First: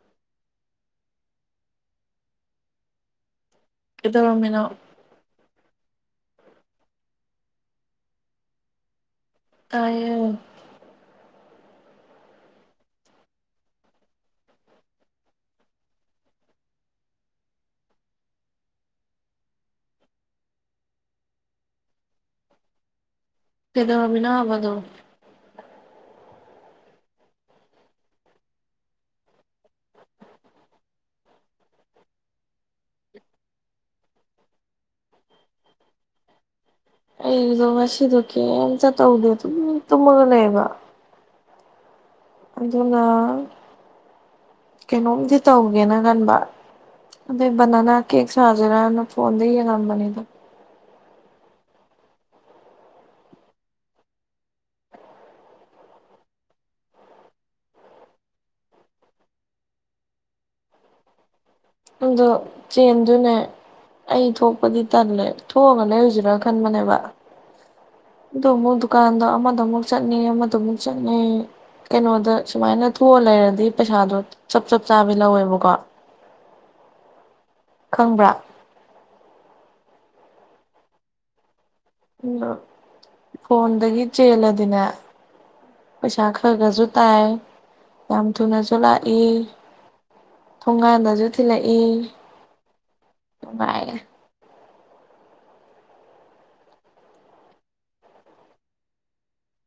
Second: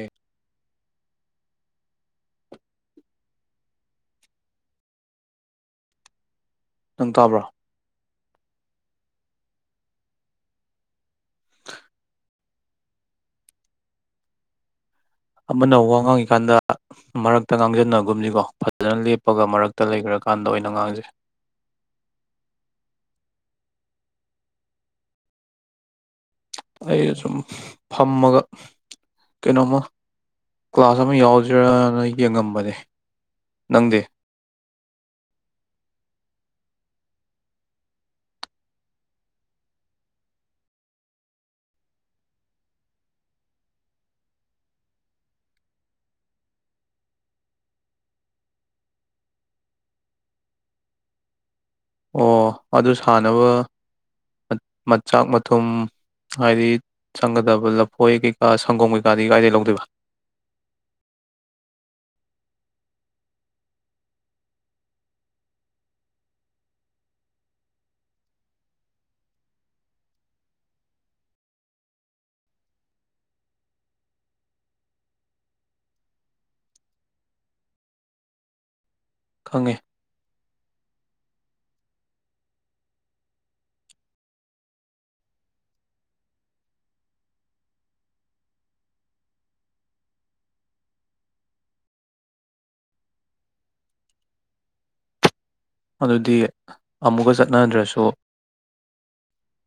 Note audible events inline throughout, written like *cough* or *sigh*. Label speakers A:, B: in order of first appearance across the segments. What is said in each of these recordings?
A: ꯎ
B: ꯀꯗꯧꯔꯃꯤꯅꯣ
A: ꯅꯪ ꯇꯥꯕ꯭ꯔꯣ
B: ꯇꯥꯢꯑꯦ
A: ꯑꯃꯅ ꯋꯥ ꯉꯥꯡꯉꯤꯀꯥꯟꯗ ꯃꯔꯛꯇ ꯉꯥꯡꯁꯤꯟꯅꯒꯨꯝꯅꯤꯀꯣ ꯐꯖꯅ ꯂꯦꯞꯄꯒ ꯃꯔꯛꯇ ꯂꯩꯈ꯭ꯔꯀꯥꯟꯗ ꯑꯣꯏꯅ ꯉꯥꯡꯖꯩ
B: ꯀꯗꯧꯕꯤꯅꯥꯕꯗꯨꯣ
A: ꯑꯩ ꯁꯨꯝ ꯐꯝꯃꯒ ꯀꯩꯅꯣꯃ ꯀ꯭ꯂꯥꯁ ꯑꯃ ꯌꯥꯎꯁꯤꯔꯅ ꯌꯦꯡꯉꯝꯕꯅꯦ
B: *inaudible*
A: ꯇꯪꯗꯦ
B: ꯑꯩꯗꯣ ꯉꯥꯁꯤꯗꯣ ꯀꯔꯤꯞꯇ ꯇꯧꯗꯦ ꯑꯗꯨꯝ ꯇꯨꯝꯃꯒ ꯂꯩꯑꯦꯕ ꯑꯗꯨꯅ ꯀꯩꯅꯣꯝꯗꯤ ꯇꯧꯒꯦꯅ ꯈꯟꯕ ꯑꯗꯩ ꯕꯅꯅꯥ ꯀꯦꯛ ꯁꯥꯁꯤꯔꯅ ꯐꯣꯟꯗ ꯌꯦꯡꯉꯝꯕꯅꯤꯗ
A: ꯑꯣ ꯑꯗꯨ ꯁꯥꯟꯅꯕ ꯃꯆꯥꯛ ꯃꯊꯨꯝ ꯍꯥꯏꯗꯤ ꯆꯪꯒꯗꯕ ꯂꯐꯣꯏ ꯀꯩꯀꯥ ꯁꯪꯒꯣꯝ ꯀꯩꯀꯥꯗꯤ ꯀꯥꯏꯗꯒꯤꯩ ꯂꯧꯗꯣꯏꯕ
B: ꯑꯗꯣ ꯆꯦꯟꯗꯨꯅꯦ ꯑꯩ ꯊꯣꯛꯄꯗꯤ ꯇꯜꯂꯦ ꯊꯣꯛꯑꯒ ꯂꯩ ꯍꯧꯁꯤꯔꯥ ꯈꯟꯕꯅꯦꯕ ꯑ ꯑꯃꯨꯛ ꯗꯨꯀꯥꯟꯗꯣ ꯑꯃꯗ ꯑꯃꯨꯛ ꯆꯠꯅꯤ ꯑꯃꯗꯃꯨꯛ ꯆꯠꯅꯤ ꯀꯩꯅꯣꯗ ꯁꯨꯃꯥꯏꯅ ꯊꯣꯛꯑ ꯂꯩꯔꯗꯤ ꯄꯩꯁꯥꯗꯣ ꯆꯞ ꯆꯞ ꯆꯥꯕꯤ ꯂꯧꯋꯦꯕꯀꯣ ꯈꯪꯕ꯭ꯔꯥ
A: ꯐꯉ
B: ꯑꯗꯣ ꯐꯣꯟꯗꯒꯤ ꯆꯦꯜꯂꯗꯅ ꯄꯩꯁꯥ ꯈꯔ ꯈꯔꯁꯨ ꯇꯥꯏ ꯌꯥꯝ ꯊꯨꯅꯁꯨ ꯂꯥꯛꯏ ꯊꯣꯡꯒꯥꯟꯗꯁꯨ ꯊꯤꯜꯂꯛꯏ ꯅꯨꯡꯉꯥꯏꯌꯦꯦ
A: ꯑꯗꯨꯗꯤ ꯑꯃꯨꯛꯀ ꯆꯠꯅꯗ꯭ꯔꯁꯨ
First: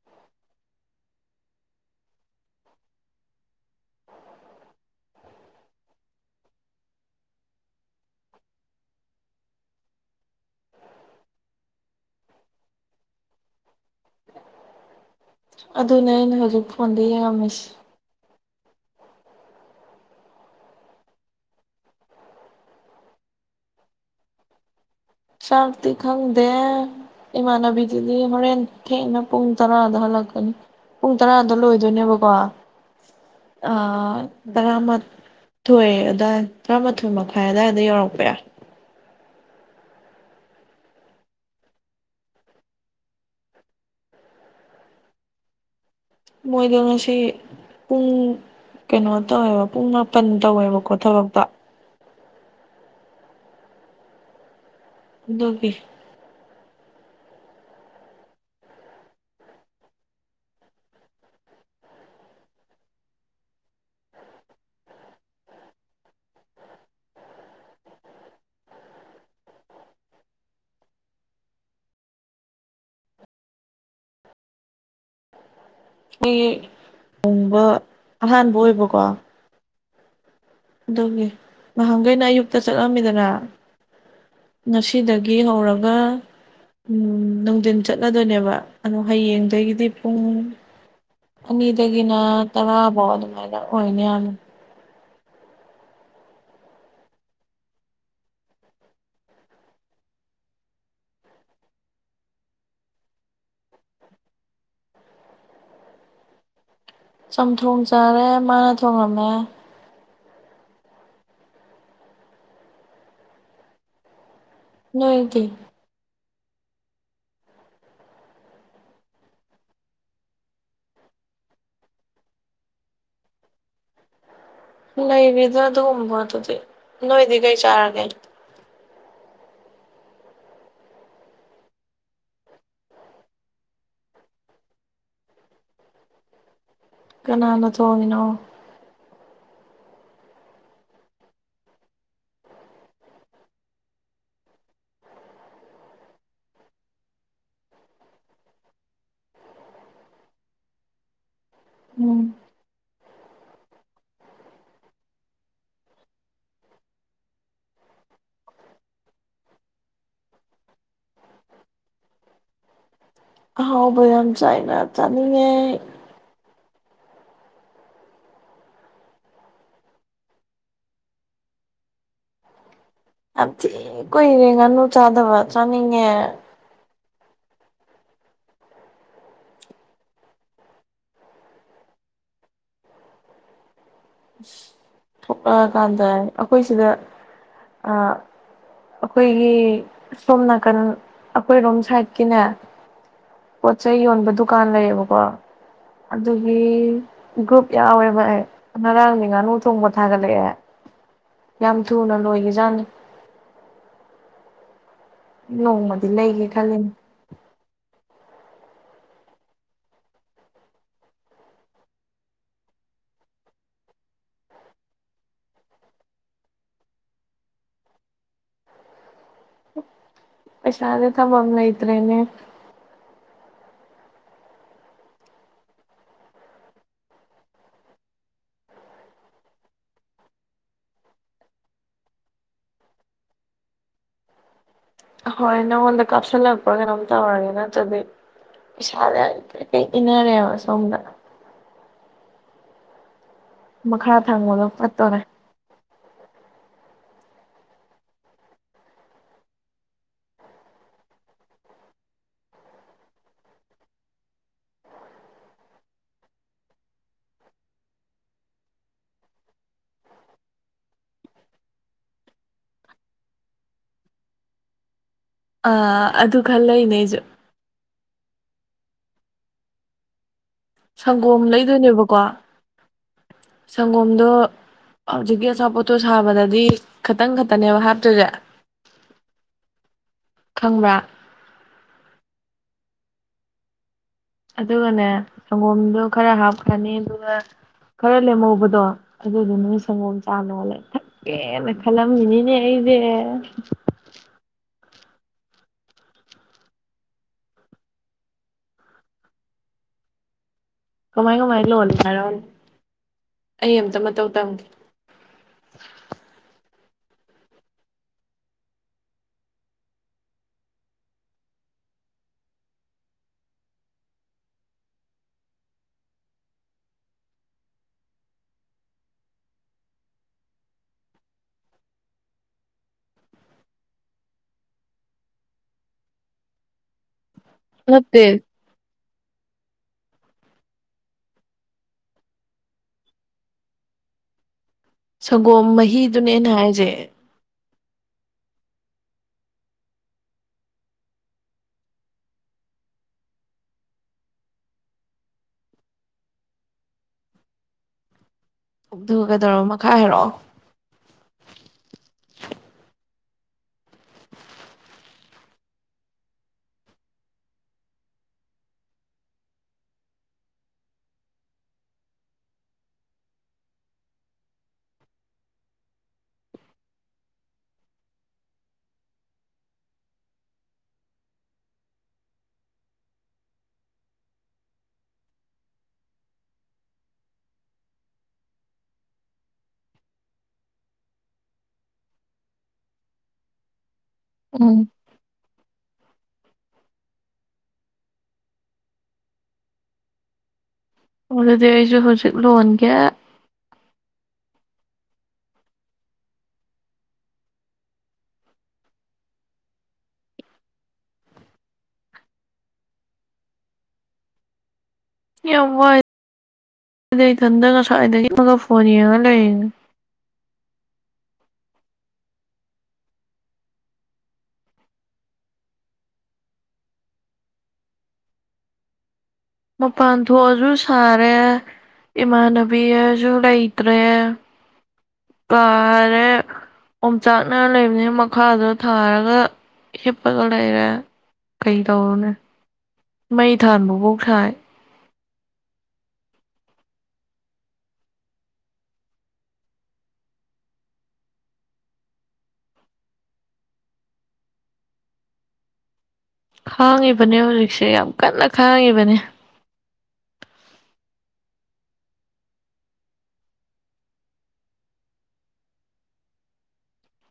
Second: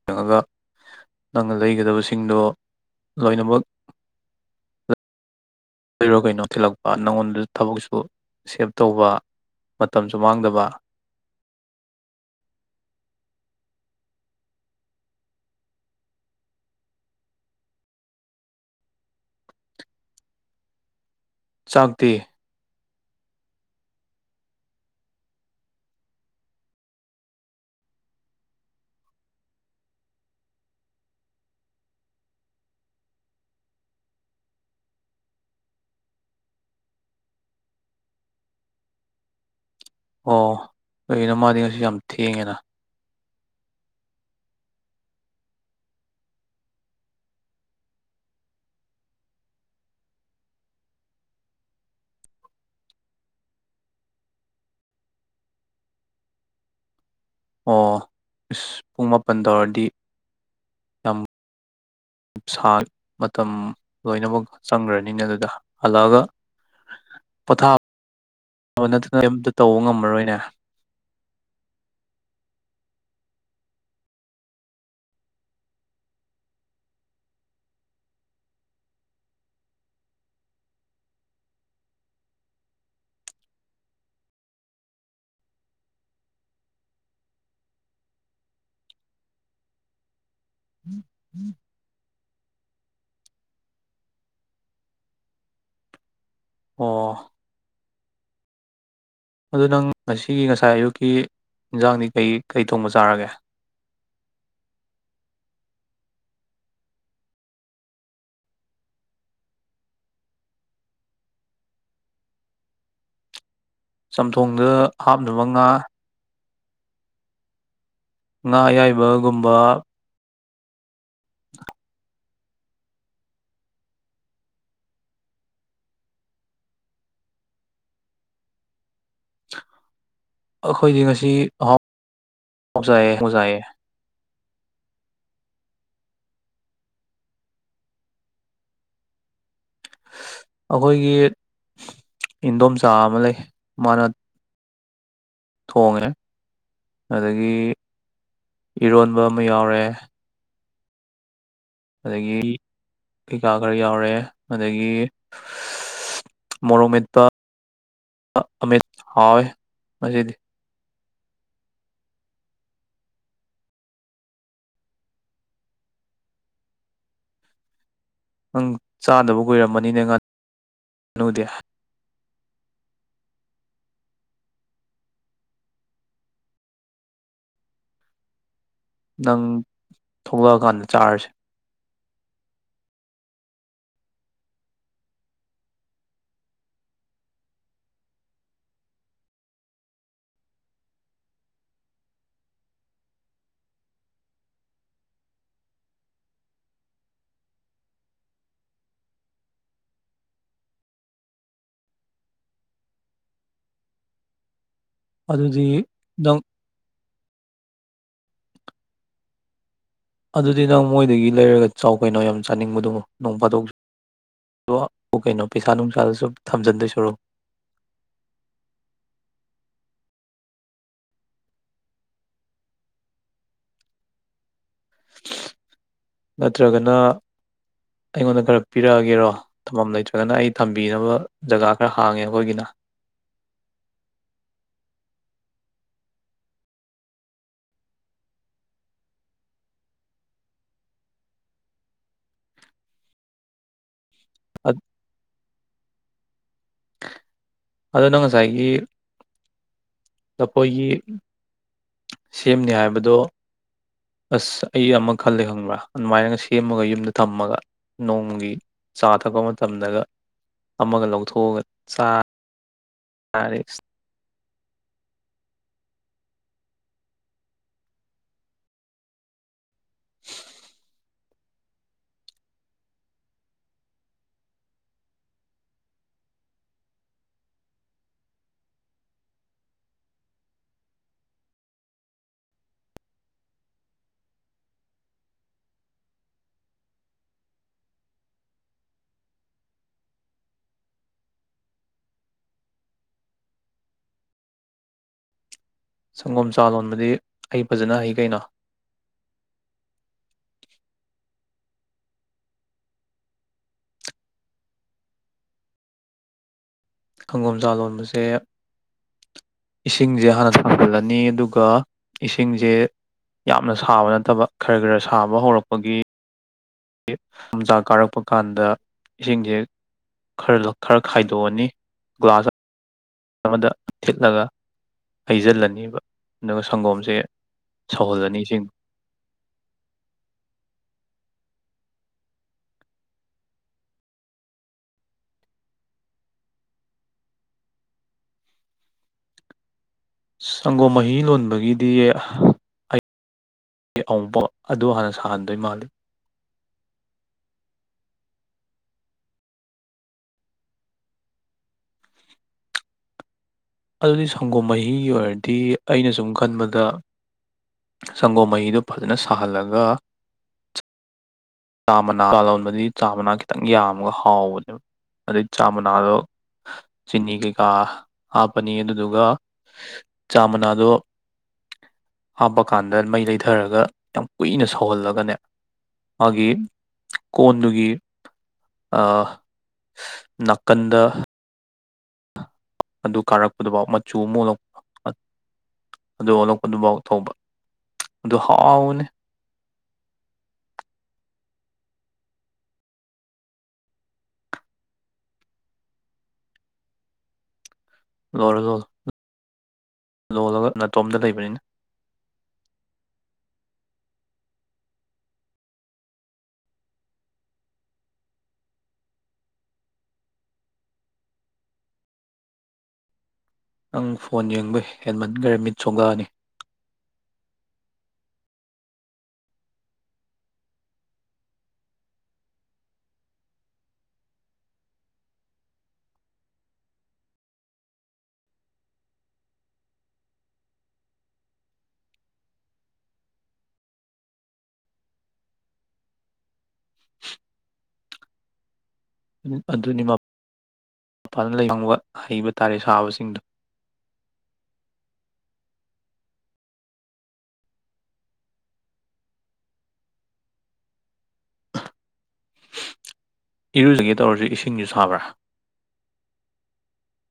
A: ꯌꯦꯡꯉꯒ ꯅꯪꯅ ꯂꯩꯒꯗꯕꯁꯤꯡꯗꯣ ꯂꯣꯏꯅꯃꯛ ꯀꯔꯣ ꯀꯩ ꯅꯣꯛꯊꯤꯜꯂꯛꯄ ꯅꯪꯉꯣꯟꯗ ꯊꯕꯛꯁꯨ ꯁꯦꯞ ꯇꯧꯕ ꯃꯇꯝꯁꯨ ꯃꯥꯡꯗꯕ
B: ꯑꯗꯨꯅꯦ ꯑꯩꯅ ꯍꯧꯖꯤꯛ ꯐꯣꯟꯗ ꯌꯦꯡꯔꯝꯃꯤꯁꯤ
A: ꯆꯥꯛꯇꯤ
B: ꯆꯥꯛꯇꯤ ꯈꯪꯗꯦ ꯏꯃꯥꯟꯅꯕꯤꯗꯨꯗꯤ ꯍꯣꯔꯦꯟ ꯊꯦꯡꯅ ꯄꯨꯡ ꯇꯔꯥꯗ ꯍꯜꯂꯛꯀꯅꯤ ꯄꯨꯡ ꯇꯔꯥꯗ ꯂꯣꯏꯗꯣꯏꯅꯦꯕꯀꯣ ꯇꯔꯥꯃꯥꯊꯣꯏ ꯑꯗꯨꯋꯥꯏ ꯇꯔꯥꯃꯥꯊꯣꯏ ꯃꯈꯥꯏ ꯑꯗꯨꯋꯥꯏꯗ ꯌꯧꯔꯛꯄ ꯌꯥꯏ
A: ꯑꯣ ꯀꯅꯣ ꯃꯥꯗꯤ ꯉꯁꯨ ꯌꯥꯝ ꯊꯦꯡꯉꯦꯅ
B: ꯃꯣꯏꯗꯣ ꯉꯁꯤ ꯄꯨꯡ ꯀꯩꯅꯣ ꯇꯧꯋꯦꯕ ꯄꯨꯡ ꯃꯥꯄꯟ ꯇꯧꯋꯦꯕꯀꯣ ꯊꯕꯛꯇ ꯑꯗꯨꯕꯤ
A: ꯑꯣ ꯏꯁꯁ ꯄꯨꯡ ꯃꯥꯄꯜ ꯇꯧꯔꯗꯤ ꯌꯥꯝꯃ ꯁꯥ ꯃꯇꯝ ꯂꯣꯏꯅꯃꯛ ꯆꯪꯈ꯭ꯔꯅꯤꯅꯦ ꯑꯗꯨꯗ ꯍꯜꯂꯛꯑꯒ ꯄꯣꯊꯥꯕ ꯅꯠꯇꯅ ꯑꯝꯇ ꯇꯧꯕ ꯉꯝꯃꯔꯣꯏꯅꯦ
B: ꯑꯩ ꯊꯣꯡꯕ ꯑꯍꯥꯟꯕ ꯑꯣꯏꯕꯀꯣ ꯑꯗꯨꯒꯤ ꯅꯍꯥꯟꯈꯩꯅ ꯑꯌꯨꯛꯇ ꯆꯠꯂꯝꯃꯤꯗꯅ ꯉꯁꯤꯗꯒꯤ ꯍꯧꯔꯒ ꯅꯨꯡꯊꯤꯟ ꯆꯠꯂꯗꯣꯏꯅꯦꯕ ꯑꯗꯣ ꯍꯌꯦꯡꯗꯒꯤꯗꯤ ꯄꯨꯡ ꯑꯗꯒꯤꯅ ꯇꯔ ꯣꯗ ꯃ ꯑꯣꯏꯅꯦꯅ
A: ꯑꯣ ꯑꯗꯨ ꯅꯪ ꯉꯁꯤꯒꯤ ꯉꯁꯥꯏ ꯑꯌꯨꯛꯀꯤ ꯏꯟꯖꯥꯡꯗꯤ ꯀꯩ ꯀꯩ ꯊꯣꯡꯕ ꯆꯥꯔꯒꯦ
B: ꯆꯝꯊꯣꯡ ꯆꯔꯦ ꯃꯥꯅ ꯊꯣꯉꯝꯃꯦ
A: ꯁꯊꯣ ꯇꯨꯡꯗ ꯍꯥꯞꯅ
B: ꯅꯣꯏꯗꯤ
A: ꯃꯉꯥ ꯉꯥ ꯑꯌꯥꯏꯕꯒꯨꯝꯕ *inaudible*
B: ꯂꯩꯕꯤꯗ ꯑꯗꯨꯒꯨꯝꯕ ꯑꯗꯨꯗꯤ ꯅꯣꯏꯗꯤ ꯀꯩ ꯆꯥꯔꯒꯦ
A: ꯑꯩꯈꯣꯏꯗꯤ ꯉꯁꯤꯥꯎꯖꯥꯏꯑꯥꯎꯖꯥꯏꯌꯦ
B: ꯀꯅꯥꯅ ꯊꯣꯡꯉꯤꯅꯣ
A: ꯑꯩꯈꯣꯏꯒꯤ ꯏꯟꯗꯣꯝꯆꯥ ꯑꯃ ꯂꯩ ꯃꯥꯅ ꯊꯣꯡꯉꯦ ꯑꯗꯒꯤ ꯏꯔꯣꯟꯕ ꯑꯃ ꯌꯥꯎꯔꯦ
B: ꯎꯝ
A: ꯑꯗꯒꯤ ꯀꯩꯀꯥ ꯈꯔ ꯌꯥꯎꯔꯦ ꯑꯗꯒꯤ ꯃꯣꯔꯣꯛ ꯃꯦꯠꯄ ꯑꯃꯤꯠ ꯍꯥꯎꯋꯦ ꯃꯁꯤꯗꯤ
B: ꯍꯥꯎꯕ ꯌꯥꯝ ꯆꯥꯏꯅ ꯆꯅꯤꯡꯉꯦ
A: ꯅꯪ ꯆꯥꯗꯕ ꯀꯨꯏꯔꯝꯃꯅꯤꯅꯦ ꯉꯅꯨꯗꯤ
B: ꯌꯥꯝ ꯊꯤ ꯀꯨꯏꯔꯦ ꯉꯥꯅꯨ ꯆꯥꯗꯕ ꯆꯥꯅꯤꯡꯉꯦ
A: ꯅꯪ ꯊꯣꯛꯂꯛꯑꯀꯥꯟꯗ ꯆꯥꯔꯁꯦ
B: ꯊꯣꯛꯂꯛꯑꯀꯥꯟꯗ ꯑꯩꯈꯣꯏ ꯁꯤꯗ ꯑꯩꯈꯣꯏꯒꯤ ꯁꯣꯝ ꯅꯥꯀꯟ ꯑꯩꯈꯣꯏꯔꯣꯝ ꯁꯥꯏꯠꯀꯤꯅꯦ ꯄꯣꯠ ꯆꯩꯩ ꯌꯣꯟꯕ ꯗꯨꯀꯥꯟ ꯂꯩꯌꯦꯕꯀꯣ ꯑꯗꯨꯒꯤ ꯒ꯭ꯔꯨꯞ ꯌꯥꯎꯋꯦꯕ ꯑꯩ ꯉꯔꯥꯡꯅꯤ ꯉꯥꯅꯨ ꯆꯣꯡꯕ ꯊꯥꯒꯠꯂꯛꯑꯦ ꯌꯥꯝ ꯊꯨꯅ ꯂꯣꯏꯒꯤꯖꯥꯠꯅꯤ
A: ꯑꯗꯨꯗꯤ
B: ꯅꯣꯡꯃꯗꯤ
A: ꯅꯪ
B: ꯂꯩꯒꯦ ꯈꯜꯂꯤꯅꯦ
A: ꯑꯗꯨꯗꯤ ꯅꯪ ꯃꯣꯏꯗꯒꯤ ꯂꯩꯔꯒ ꯆꯥꯎ ꯀꯩꯅꯣ ꯌꯥꯝ ꯆꯥꯅꯤꯡꯕꯗꯨꯃꯣ ꯅꯣꯡ ꯐꯥꯗꯣꯛ ꯀꯩꯅꯣ ꯄꯩꯁꯥ ꯅꯨꯡꯁꯥꯗꯁꯨ ꯊꯝꯖꯤꯟꯗꯣꯏ ꯁꯨꯔꯣ
B: ꯄꯩꯁꯥꯁꯦ ꯊꯝꯕꯝ ꯂꯩ ꯏꯇꯔꯦꯅꯦ
A: ꯅꯠꯇ꯭ꯔꯒꯅ ꯑꯩꯉꯣꯟꯗ ꯈꯔ ꯄꯤꯔꯛꯑꯒꯦꯔꯣ ꯊꯝꯐꯝꯝ ꯂꯩꯇ꯭ꯔꯒꯅ ꯑꯩ ꯊꯝꯕꯤꯅꯕ ꯖꯒꯥ ꯈꯔ ꯍꯥꯡꯉꯦ ꯑꯩꯈꯣꯏꯒꯤꯅ
B: ꯍꯣꯏ ꯅꯪꯉꯣꯟꯗ ꯀꯥꯞꯁꯤꯜꯂꯛꯄ꯭ꯔꯥ ꯀꯩꯅꯣꯝ ꯇꯧꯔꯒꯦ ꯅꯠꯇ꯭ꯔꯗꯤ ꯄꯩꯁꯥꯁꯤ ꯀꯔꯤꯛ ꯀꯔꯤꯛ ꯏꯟꯅꯔꯦꯕ ꯁꯣꯝꯗ ꯃꯈꯥ ꯊꯪꯕꯗꫭ ꯄꯠꯇꯣꯔꯦ *unintelligible*
A: ꯑꯗꯨꯅ ꯉꯁꯥꯏꯒꯤ ꯑꯩꯈꯣꯏꯒꯤ ꯁꯦꯝꯅꯤ ꯍꯥꯏꯕꯗꯣ ꯑꯁ ꯑꯩ ꯑꯃ ꯈꯜꯂꯦ ꯈꯪꯕ꯭ꯔꯥ ꯑꯗꯨꯃꯥꯏꯅꯒ ꯁꯦꯝꯃꯒ ꯌꯨꯝꯗ ꯊꯝꯃꯒ ꯅꯣꯡꯃꯒꯤ ꯆꯥ ꯊꯛꯄ ꯃꯇꯝꯗꯒ ꯑꯃꯒ ꯂꯧꯊꯣꯛꯑꯒ ꯆꯥ ꯇꯔ
B: ꯑꯥ ꯑꯗꯨ ꯈꯜꯂꯛꯅꯦ ꯑꯩꯁꯨ ꯁꯪꯒꯣꯝ ꯂꯩꯗꯣꯏꯅꯦꯕꯀꯣ ꯁꯪꯒꯣꯝꯗꯣ ꯍꯧꯖꯤꯛꯀꯤ ꯑꯆꯥꯄꯣꯠꯇꯣ ꯁꯥꯕꯗꯗꯤ ꯈꯇꯪ ꯈꯛꯇꯅꯦꯕ ꯍꯥꯞꯇ꯭ꯁꯦ ꯈꯪꯕ꯭ꯔꯥ ꯑꯗꯨꯒꯅꯦ ꯁꯪꯒꯣꯝꯗꯣ ꯈꯔ ꯍꯥꯞꯈ꯭ꯔꯅꯤ ꯑꯗꯨꯒ ꯈꯔ ꯂꯦꯝꯍꯧꯕꯗꯣ ꯑꯗꯨꯗꯨꯅꯥ ꯁꯪꯒꯣꯝ ꯆꯥꯅꯣꯜꯂ ꯊꯛꯀꯦꯅ ꯈꯜꯂꯝꯃꯤꯅꯤꯅꯦ ꯑꯩꯁꯦ
A: ꯁꯪꯒꯣꯝ ꯆꯥ ꯂꯣꯟꯕꯗꯤ ꯑꯩ ꯐꯖꯅ ꯍꯩ ꯀꯩꯅꯣ
B: ꯀꯃꯥꯏ ꯀꯃꯥꯏ ꯂꯣꯜꯂꯤ ꯍꯥꯏꯔꯛꯑꯣꯅ ꯑꯩ ꯑꯃꯝꯇ ꯃꯇꯧ ꯇꯝꯒꯦ
A: ꯁꯪꯒꯣꯝꯆꯥ ꯂꯣꯟꯕꯁꯦ ꯏꯁꯤꯡꯁꯦ ꯍꯥꯟꯅ ꯊꯖꯤꯜꯂꯅꯤ ꯑꯗꯨꯒ ꯏꯁꯤꯡꯁꯦ ꯌꯥꯝꯅ ꯁꯥꯕ ꯅꯠꯇꯕ ꯈꯔ ꯈꯔ ꯁꯥꯕ ꯍꯧꯔꯛꯄꯒꯤ ꯄꯨꯝꯇꯥꯛ ꯀꯥꯔꯛꯄ ꯀꯥꯟꯗ ꯏꯁꯤꯡꯁꯦ ꯈꯔ ꯈꯔ ꯈꯥꯏꯗꯣꯛꯑꯅꯤ ꯒ꯭ꯂꯥꯁ ꯑꯃꯗ ꯊꯤꯠꯂꯒ ꯍꯩꯖꯤꯜꯂꯅꯦꯕ ꯑꯗꯨꯒ ꯁꯪꯒꯣꯝꯁꯦ
B: ꯅꯠꯇꯦ
A: ꯁꯧꯍꯣꯜꯂꯅꯤ ꯏꯁꯤꯡ
B: ꯁꯪꯒꯣꯝ ꯃꯍꯤꯗꯨꯅꯦꯩꯅ ꯍꯥꯏꯁꯦ
A: ꯁꯪꯒꯣꯝ ꯃꯍꯤ ꯂꯣꯟꯕꯒꯤꯗꯤ ꯑꯩ ꯑꯃꯨꯛꯐꯥꯎ ꯑꯗꯨ ꯍꯥꯟꯅ ꯁꯥꯍꯟꯗꯣꯏ ꯃꯥꯜꯂꯤ
B: ꯑꯗꯨꯒ ꯀꯩꯗꯧꯔꯣ ꯃꯈꯥꯏ ꯍꯥꯏꯔꯛꯑꯣ
A: ꯑꯗꯨꯗꯤ ꯁꯪꯒꯣꯝ ꯃꯍꯤꯒꯤ ꯑꯣꯏꯔꯗꯤ ꯑꯩꯅ ꯁꯨꯝ ꯈꯟꯕꯗ ꯁꯪꯒꯣꯝ ꯃꯍꯤꯗꯨ ꯐꯖꯅ ꯁꯥꯍꯜꯂꯒ ꯆꯥ ꯃꯅꯥ ꯂꯥꯂꯣꯟꯕꯗꯤ ꯆꯥ ꯃꯅꯥ ꯈꯤꯇꯪ ꯌꯥꯝꯃꯒ ꯍꯥꯎꯕꯅꯦꯕ ꯑꯗꯨꯗꯩ ꯆꯥ ꯃꯅꯥꯗꯣ ꯆꯤꯅꯤ ꯀꯩꯀꯥ ꯍꯥꯞꯄꯅꯤ ꯑꯗꯨꯗꯨꯒ ꯆꯥ ꯃꯅꯥꯗꯣ ꯍꯥꯞꯄ ꯀꯥꯟꯗ ꯃꯩ ꯂꯩꯊꯔꯒ ꯌꯥꯝ ꯀꯨꯏꯅ ꯁꯧꯍꯜꯂꯒꯅꯦ ꯃꯥꯒꯤ ꯀꯣꯟꯗꯨꯒꯤ ꯅꯥꯀꯟꯗ ꯑꯗꯨ ꯀꯥꯔꯛꯄꯗꯨꯐꯥꯎ ꯆꯨ ꯃꯨꯂ
B: ꯎꯝ
A: ꯑꯗꯨ ꯑꯣꯂꯛꯄꯗꯨꯐꯥꯎ ꯊꯧꯕ ꯑꯗꯨ ꯍꯥꯎꯋꯅꯤ
B: ꯑꯗꯨꯗꯤ ꯑꯩꯁꯨ ꯍꯧꯖꯤꯛ ꯂꯣꯟꯒꯦ
A: ꯂꯣꯜꯂ ꯂꯣꯂ ꯂꯣꯜꯂꯒ ꯅꯥꯇꯣꯝꯗ ꯂꯩꯕꯅꯤꯅ
B: ꯌꯥꯝ ꯋꯥꯏꯗ ꯏꯊꯟꯗ ꯉꯁꯥꯏꯗꯒꯤ ꯑꯃꯒ ꯐꯣꯅꯤꯉ ꯂꯩꯦ
A: ꯅꯪ ꯐꯣꯟ ꯌꯦꯡꯕ ꯍꯦꯟꯃꯟꯈꯔ ꯃꯤꯠ ꯆꯣꯒꯑꯅꯤ
B: ꯃꯄꯥꯟ ꯊꯣꯛꯑꯁꯨ ꯁꯥꯔꯦ ꯏꯃꯥꯟꯅꯕꯤꯁꯨ ꯂꯩꯇ꯭ꯔꯦ ꯀꯥꯔꯦ ꯑꯣꯣꯡꯆꯥꯛꯅ ꯂꯩꯕꯅꯤ ꯃꯈꯥꯗꯣ ꯊꯥꯔꯒ ꯍꯤꯞꯄꯒ ꯂꯩꯔꯦ ꯀꯩ ꯇꯧꯔꯨꯅꯦ ꯃꯩ ꯊꯥꯟꯥꯟꯕꯕꯧ ꯊꯥꯏ
A: ꯑꯗꯨꯅꯤ ꯃꯄꯥꯗ ꯂꯩꯕ ꯍꯩꯕ ꯇꯥꯔꯦ ꯁꯥꯕꯁꯤꯡꯗꯣ
B: ꯈꯥꯡꯉꯤꯕꯅꯦ ꯍꯧꯖꯤꯛꯁꯦ ꯌꯥꯝ ꯀꯟꯅ ꯈꯥꯡꯉꯤꯕꯅꯤ
A: ꯏꯔꯨꯖꯉꯦ ꯇꯧꯔꯁꯨ ꯏꯁꯤꯡꯁꯨ ꯁꯥꯕ꯭ꯔꯥ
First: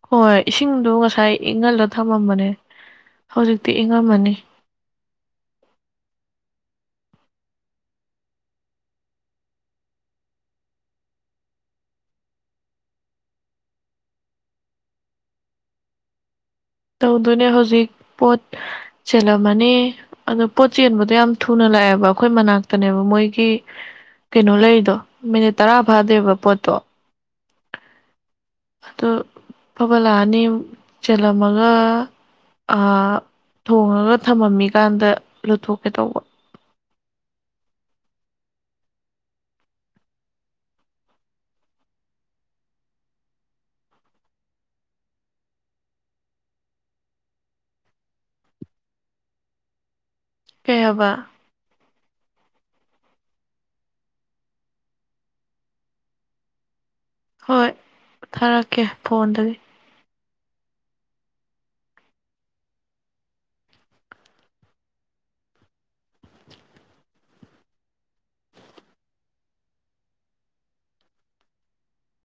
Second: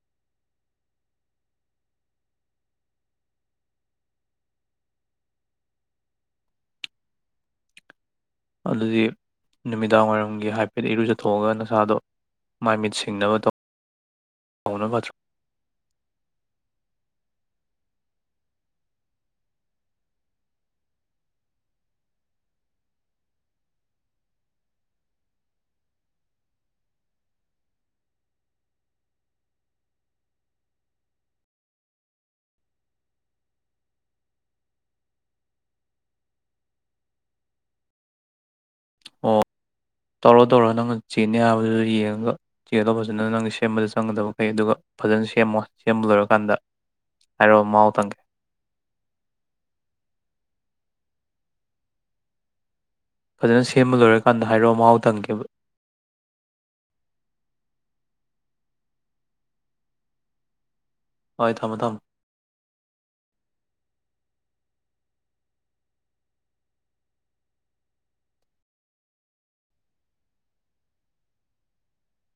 B: ꯍꯣꯏ ꯏꯁꯤꯡꯗꯣ ꯉꯁꯥꯏ ꯏꯪꯍꯜꯂ ꯊꯝꯃꯝꯕꯅꯦ ꯍꯧꯖꯤꯛꯇꯤ ꯏꯪꯉꯝꯃꯅꯤ
A: ꯑꯗꯨꯗꯤ ꯅꯨꯃꯤꯗꯥꯡꯋꯥꯏꯔꯝꯒꯤ ꯍꯥꯏꯐꯦꯠ ꯏꯔꯨꯖꯊꯣꯛꯑꯒ ꯅꯁꯥꯗꯣ ꯃꯥꯏ ꯃꯤꯠ ꯁꯤꯡꯅꯕ ꯇꯧ ꯇꯊ
B: ꯇꯧꯗꯣꯏꯅꯦ ꯍꯧꯖꯤꯛ ꯄꯣꯠ ꯆꯦꯜꯂꯝꯃꯅꯤ ꯑꯣ ꯄꯣꯠ ꯆꯦꯟꯕꯗꯣ ꯌꯥꯝ ꯊꯨꯅ ꯂꯥꯛꯑꯦꯕ ꯑꯩꯈꯣꯏ ꯃꯅꯥꯛꯇꯅꯦꯕ ꯃꯣꯏꯒꯤ ꯀꯩꯅꯣ ꯂꯩꯔꯤꯗꯣ ꯃꯤꯅꯤꯠ ꯇꯔꯥ ꯐꯥꯗꯦꯕ ꯄꯣꯠꯇꯣ ꯑꯗꯨ ꯐꯕꯠ ꯂꯥꯛꯑꯅꯤ ꯆꯦꯜꯂꯝꯂꯝꯃꯒ ꯊꯣꯉꯒ ꯊꯝꯃꯝꯃꯤꯀꯥꯟꯗ ꯂꯧꯨꯊꯣꯛꯀꯦ ꯇꯧꯕ
A: ꯑꯣ ꯇꯧꯔꯣ ꯇꯧꯔꯣ ꯅꯪꯅ ꯆꯦꯅꯦ ꯍꯥꯏꯕꯗꯨ ꯌꯦꯡꯉꯒ ꯆꯦꯗꯣ ꯐꯖꯅ ꯅꯪꯅ ꯁꯦꯝꯕꯗ ꯆꯪꯒꯗꯕꯈꯩ ꯑꯗꯨꯒ ꯐꯖꯅ ꯁꯦꯝꯃꯣ ꯁꯦꯝꯕ ꯂꯣꯏꯔꯀꯥꯟꯗ ꯍꯥꯏꯔꯛꯑꯣ ꯃꯍꯥꯎ ꯇꯪꯒꯦ
B: ꯀꯩꯍꯕ
A: ꯐꯖꯅ ꯁꯦꯝꯕ ꯂꯣꯏꯔꯀꯥꯟꯗ ꯍꯥꯏꯔꯑꯣ ꯃꯍꯥꯎ ꯇꯪꯈꯤꯕ
B: ꯍꯣꯏ ꯊꯥꯔꯛꯀꯦ ꯐꯣꯟꯗꯒꯤ
A: ꯍꯣꯏ ꯊꯝꯃꯦꯣ ꯊꯝꯃꯦ